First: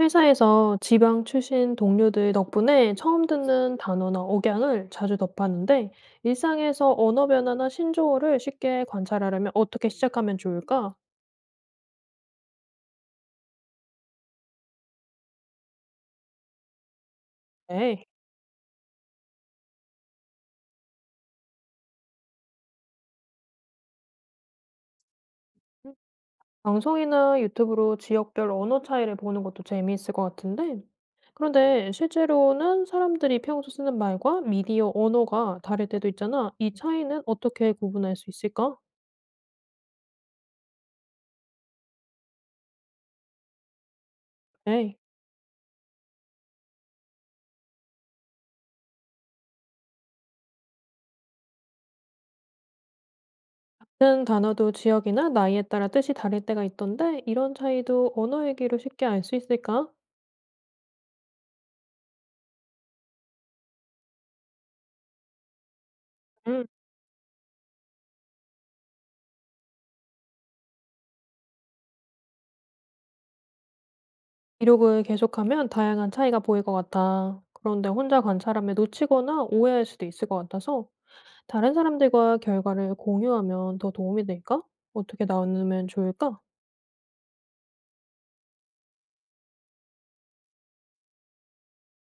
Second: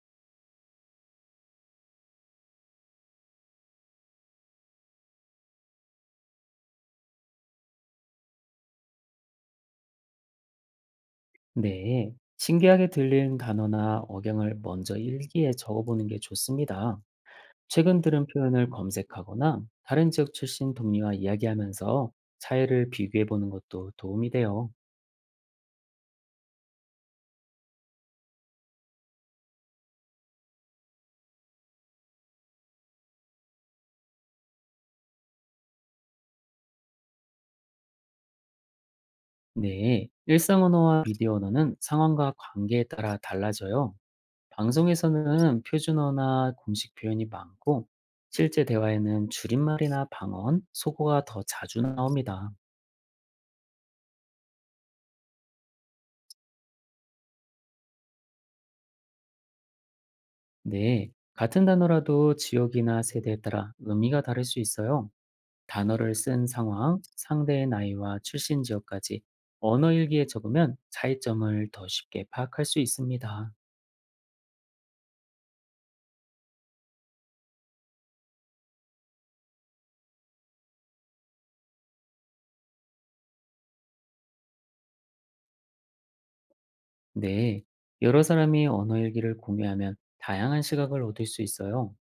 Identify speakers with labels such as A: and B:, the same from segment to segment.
A: 회사에서 지방 출신 동료들 덕분에 처음 듣는 단어나 억양을 자주 접하는데 일상에서 언어 변화나 신조어를 쉽게 관찰하려면 어떻게 시작하면 좋을까?
B: 네, 신기하게 들리는 단어나 억양을 먼저 일기에 적어보는 게 좋습니다. 최근
A: 네.
B: 들은 표현을 검색하거나 다른 지역 출신 동료와 이야기하면서 차이를 비교해 보는 것도 도움이 돼요.
A: 음, 방송이나 유튜브로 지역별 언어 차이를 보는 것도 재미있을 것 같은데 그런데 실제로는 사람들이 평소 쓰는 말과 미디어 언어가 다를 때도 있잖아. 이 차이는 어떻게 구분할 수 있을까?
B: 네, 일상 언어와 미디어 언어는 상황과 관계에 따라 달라져요.
A: 네.
B: 방송에서는 표준어나 공식 표현이 많고, 실제 대화에는 줄임말이나 방언, 속어가 더 자주 나옵니다.
A: 는 단어도 지역이나 나이에 따라 뜻이 다를 때가 있던데 이런 차이도 언어 얘기로 쉽게 알 수 있을까?
B: 네, 같은 단어라도 지역이나 세대에 따라 의미가 다를 수 있어요. 단어를 쓴
A: 음,
B: 상황, 상대의 나이와 출신 지역까지 언어 일기에 적으면 차이점을 더 쉽게 파악할 수 있습니다.
A: 기록을 계속하면 다양한 차이가 보일 것 같아. 그런데 혼자 관찰하면 놓치거나 오해할 수도 있을 것 같아서 다른 사람들과 결과를 공유하면 더 도움이 될까? 어떻게 나누면 좋을까?
B: 네, 여러 사람이 언어 일기를 공유하면 다양한 시각을 얻을 수 있어요.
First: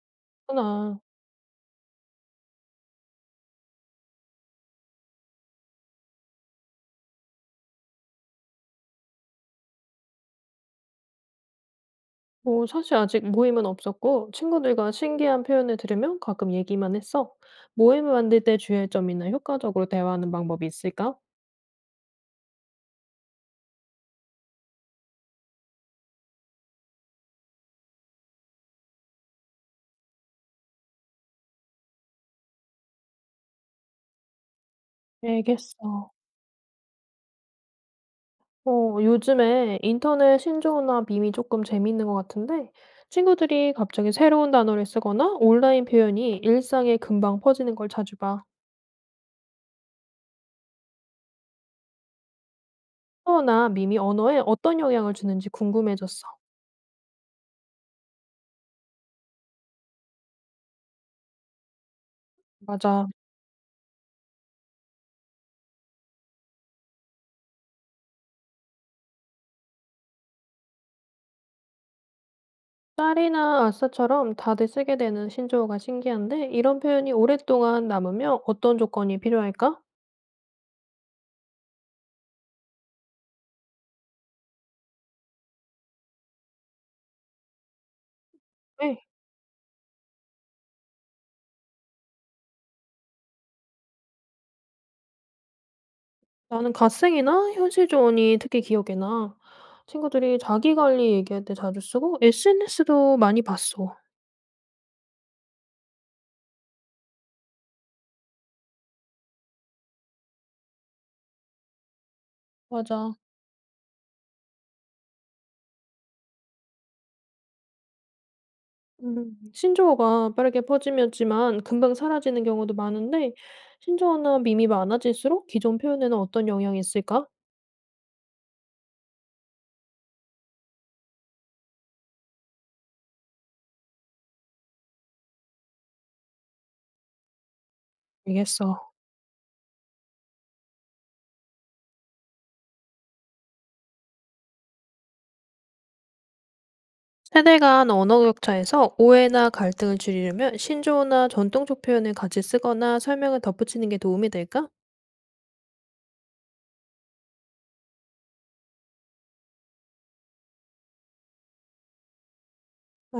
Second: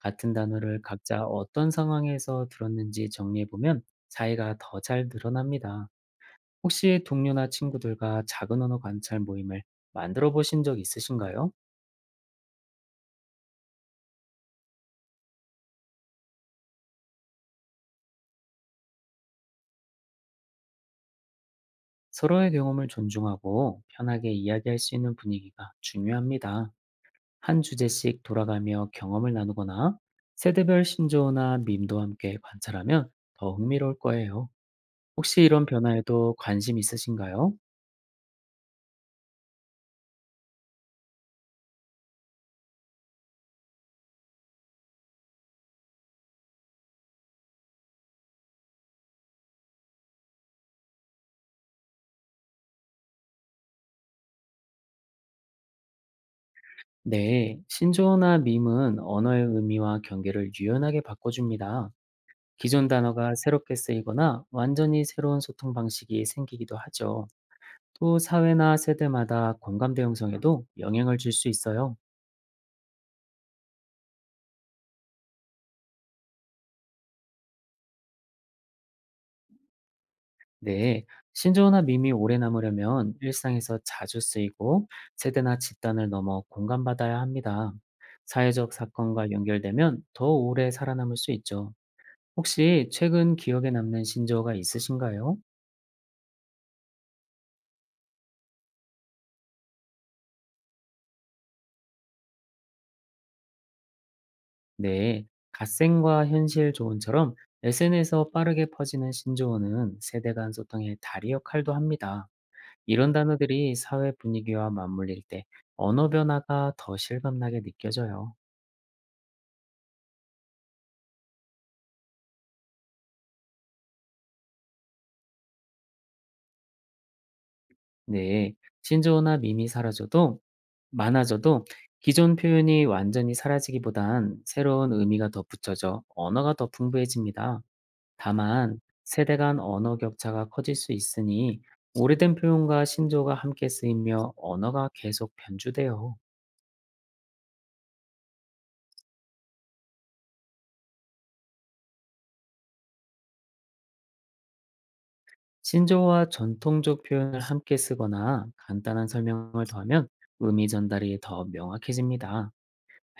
B: 같은 단어를
A: 하나,
B: 각자 어떤 상황에서 들었는지 정리해보면 차이가 더 잘 드러납니다. 혹시 동료나 친구들과 작은 언어 관찰 모임을 만들어 보신 적 있으신가요?
A: 뭐 사실 아직 모임은 없었고 친구들과 신기한 표현을 들으면 가끔 얘기만 했어. 모임을 만들 때 주의할 점이나 효과적으로 대화하는 방법이 있을까?
B: 서로의 경험을 존중하고 편하게 이야기할 수 있는 분위기가 중요합니다. 한 주제씩 돌아가며 경험을 나누거나 세대별 신조어나 밈도 함께 관찰하면 더 흥미로울 거예요. 혹시 이런
A: 알겠어.
B: 변화에도 관심 있으신가요?
A: 요즘에 인터넷 신조어나 밈이 조금 재미있는 것 같은데, 친구들이 갑자기 새로운 단어를 쓰거나 온라인 표현이 일상에 금방 퍼지는 걸 자주 봐. 신조어나 밈이 언어에 어떤 영향을 주는지 궁금해졌어.
B: 네, 신조어나 밈은 언어의 의미와 경계를 유연하게 바꿔줍니다. 기존
A: 맞아.
B: 단어가 새롭게 쓰이거나 완전히 새로운 소통 방식이 생기기도 하죠. 또 사회나 세대마다 공감대 형성에도 영향을 줄 수 있어요.
A: 짤이나 아싸처럼 다들 쓰게 되는 신조어가 신기한데, 이런 표현이 오랫동안 남으면 어떤 조건이 필요할까?
B: 네, 신조어나 밈이 오래 남으려면 일상에서 자주 쓰이고 세대나 집단을 넘어 공감받아야 합니다. 사회적
A: 네,
B: 사건과 연결되면 더 오래 살아남을 수 있죠. 혹시 최근 기억에 남는 신조어가 있으신가요?
A: 나는 갓생이나 현실조언이 특히 기억에 나. 친구들이 자기관리 얘기할 때 자주 쓰고, SNS도 많이 봤어.
B: 네, 갓생과 현실 조언처럼 SNS에서 빠르게 퍼지는 신조어는 세대 간 소통의 다리 역할도 합니다. 이런
A: 맞아.
B: 단어들이 사회 분위기와 맞물릴 때 언어 변화가 더 실감나게 느껴져요.
A: 음. 신조어가 빠르게 퍼지면지만 금방 사라지는 경우도 많은데 신조어나 밈이 많아질수록 기존 표현에는 어떤 영향이 있을까?
B: 네, 신조어나 밈이 사라져도, 많아져도 기존 표현이 완전히 사라지기보단 새로운 의미가 더 붙여져 언어가 더 풍부해집니다. 다만,
A: 알겠어.
B: 세대 간 언어 격차가 커질 수 있으니 오래된 표현과 신조어가 함께 쓰이며 언어가 계속 변주돼요.
A: 세대 간 언어 격차에서 오해나 갈등을 줄이려면 신조어나 전통적 표현을 같이 쓰거나 설명을 덧붙이는 게 도움이 될까?
B: 신조어와 전통적 표현을 함께 쓰거나 간단한 설명을 더하면 의미 전달이 더 명확해집니다.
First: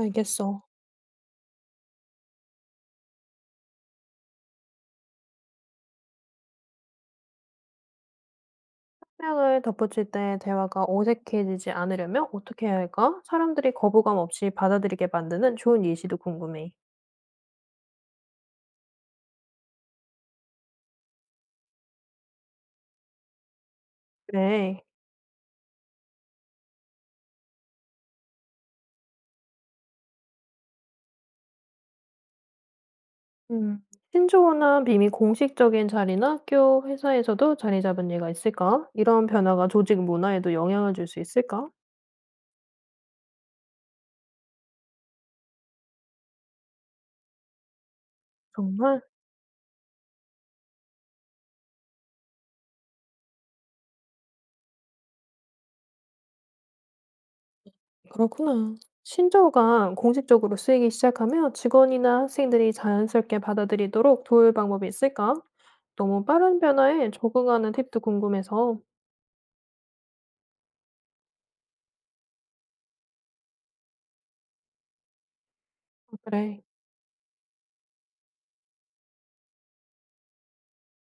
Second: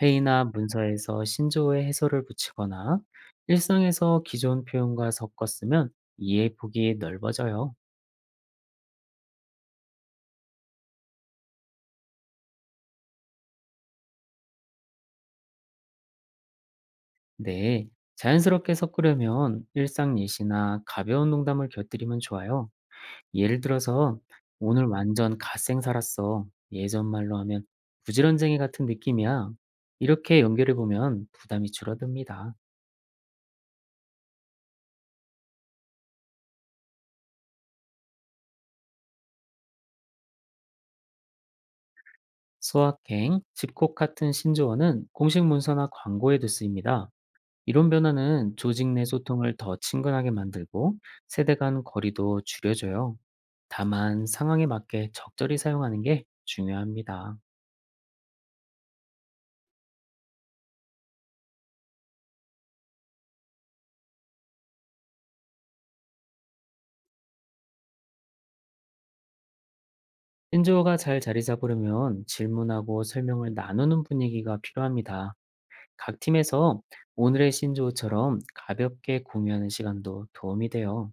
B: 회의나 문서에서 신조어의 해설을 붙이거나 일상에서 기존 표현과 섞어 쓰면 이해 폭이 넓어져요.
A: 설명을 덧붙일 때 대화가 어색해지지 않으려면 어떻게 해야 할까? 사람들이 거부감 없이 받아들이게 만드는 좋은 예시도 궁금해.
B: 네, 자연스럽게 섞으려면 일상 예시나 가벼운 농담을 곁들이면 좋아요. 예를 들어서
A: 그래.
B: 오늘 완전 갓생 살았어. 예전 말로 하면 부지런쟁이 같은 느낌이야. 이렇게 연결해 보면 부담이 줄어듭니다.
A: 음. 신조어나 밈이 공식적인 자리나 학교, 회사에서도 자리 잡은 예가 있을까? 이런 변화가 조직 문화에도 영향을 줄 수 있을까?
B: 소확행, 집콕 같은 신조어는 공식 문서나 광고에도 쓰입니다. 이런 변화는 조직
A: 정말?
B: 내 소통을 더 친근하게 만들고 세대 간 거리도 줄여줘요. 다만 상황에 맞게 적절히 사용하는 게 중요합니다.
A: 그렇구나. 신조어가 공식적으로 쓰이기 시작하면 직원이나 학생들이 자연스럽게 받아들이도록 도울 방법이 있을까? 너무 빠른 변화에 적응하는 팁도 궁금해서.
B: 신조어가 잘 자리 잡으려면 질문하고 설명을 나누는 분위기가 필요합니다. 각
A: 그래.
B: 팀에서 오늘의 신조어처럼 가볍게 공유하는 시간도 도움이 돼요.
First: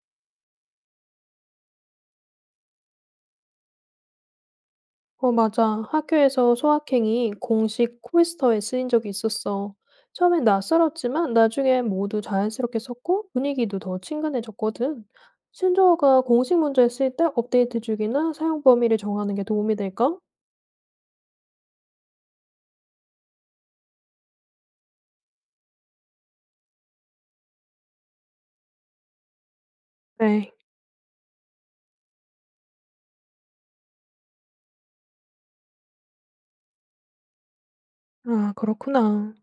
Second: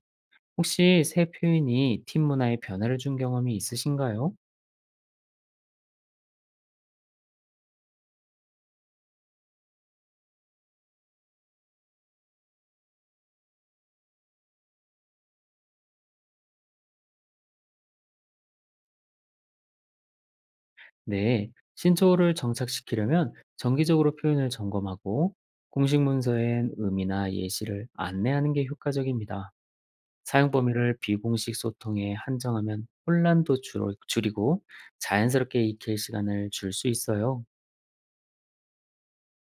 B: 혹시 새 표현이 팀 문화에 변화를 준 경험이 있으신가요?
A: 어, 맞아. 학교에서 소확행이 공식 코에스터에 쓰인 적이 있었어. 처음엔 낯설었지만 나중엔 모두 자연스럽게 썼고 분위기도 더 친근해졌거든. 신조어가 공식 문제에 쓰일 때 업데이트 주기나 사용 범위를 정하는 게 도움이 될까?
B: 네, 신조어를 정착시키려면 정기적으로 표현을 점검하고 공식 문서엔 의미나 예시를 안내하는 게 효과적입니다. 사용
A: 네.
B: 범위를 비공식 소통에 한정하면 혼란도 줄이고 자연스럽게 익힐 시간을 줄 수 있어요.
A: 아, 그렇구나.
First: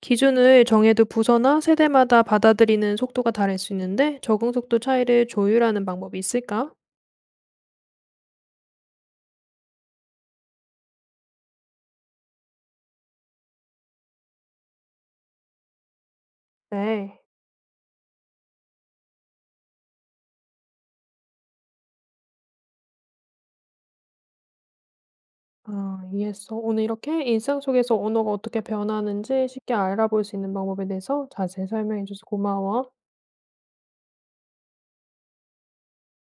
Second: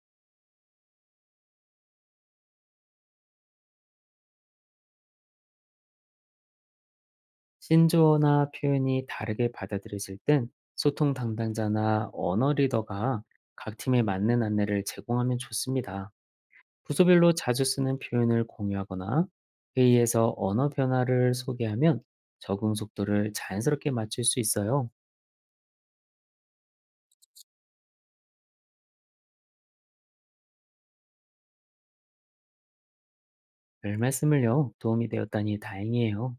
A: 기준을 정해도 부서나 세대마다 받아들이는 속도가 다를 수 있는데 적응 속도 차이를 조율하는 방법이 있을까?
B: 신조어나 표현이 다르게 받아들여질 땐 소통 담당자나 언어 리더가 각 팀에 맞는 안내를 제공하면 좋습니다.
A: 네.
B: 부서별로 자주 쓰는 표현을 공유하거나 회의에서 언어 변화를 소개하면 적응 속도를 자연스럽게 맞출 수 있어요.
A: 아 이해했어. 오늘 이렇게 일상 속에서 언어가 어떻게 변하는지 쉽게 알아볼 수 있는 방법에 대해서 자세히 설명해 줘서 고마워.
B: 별 말씀을요. 도움이 되었다니 다행이에요.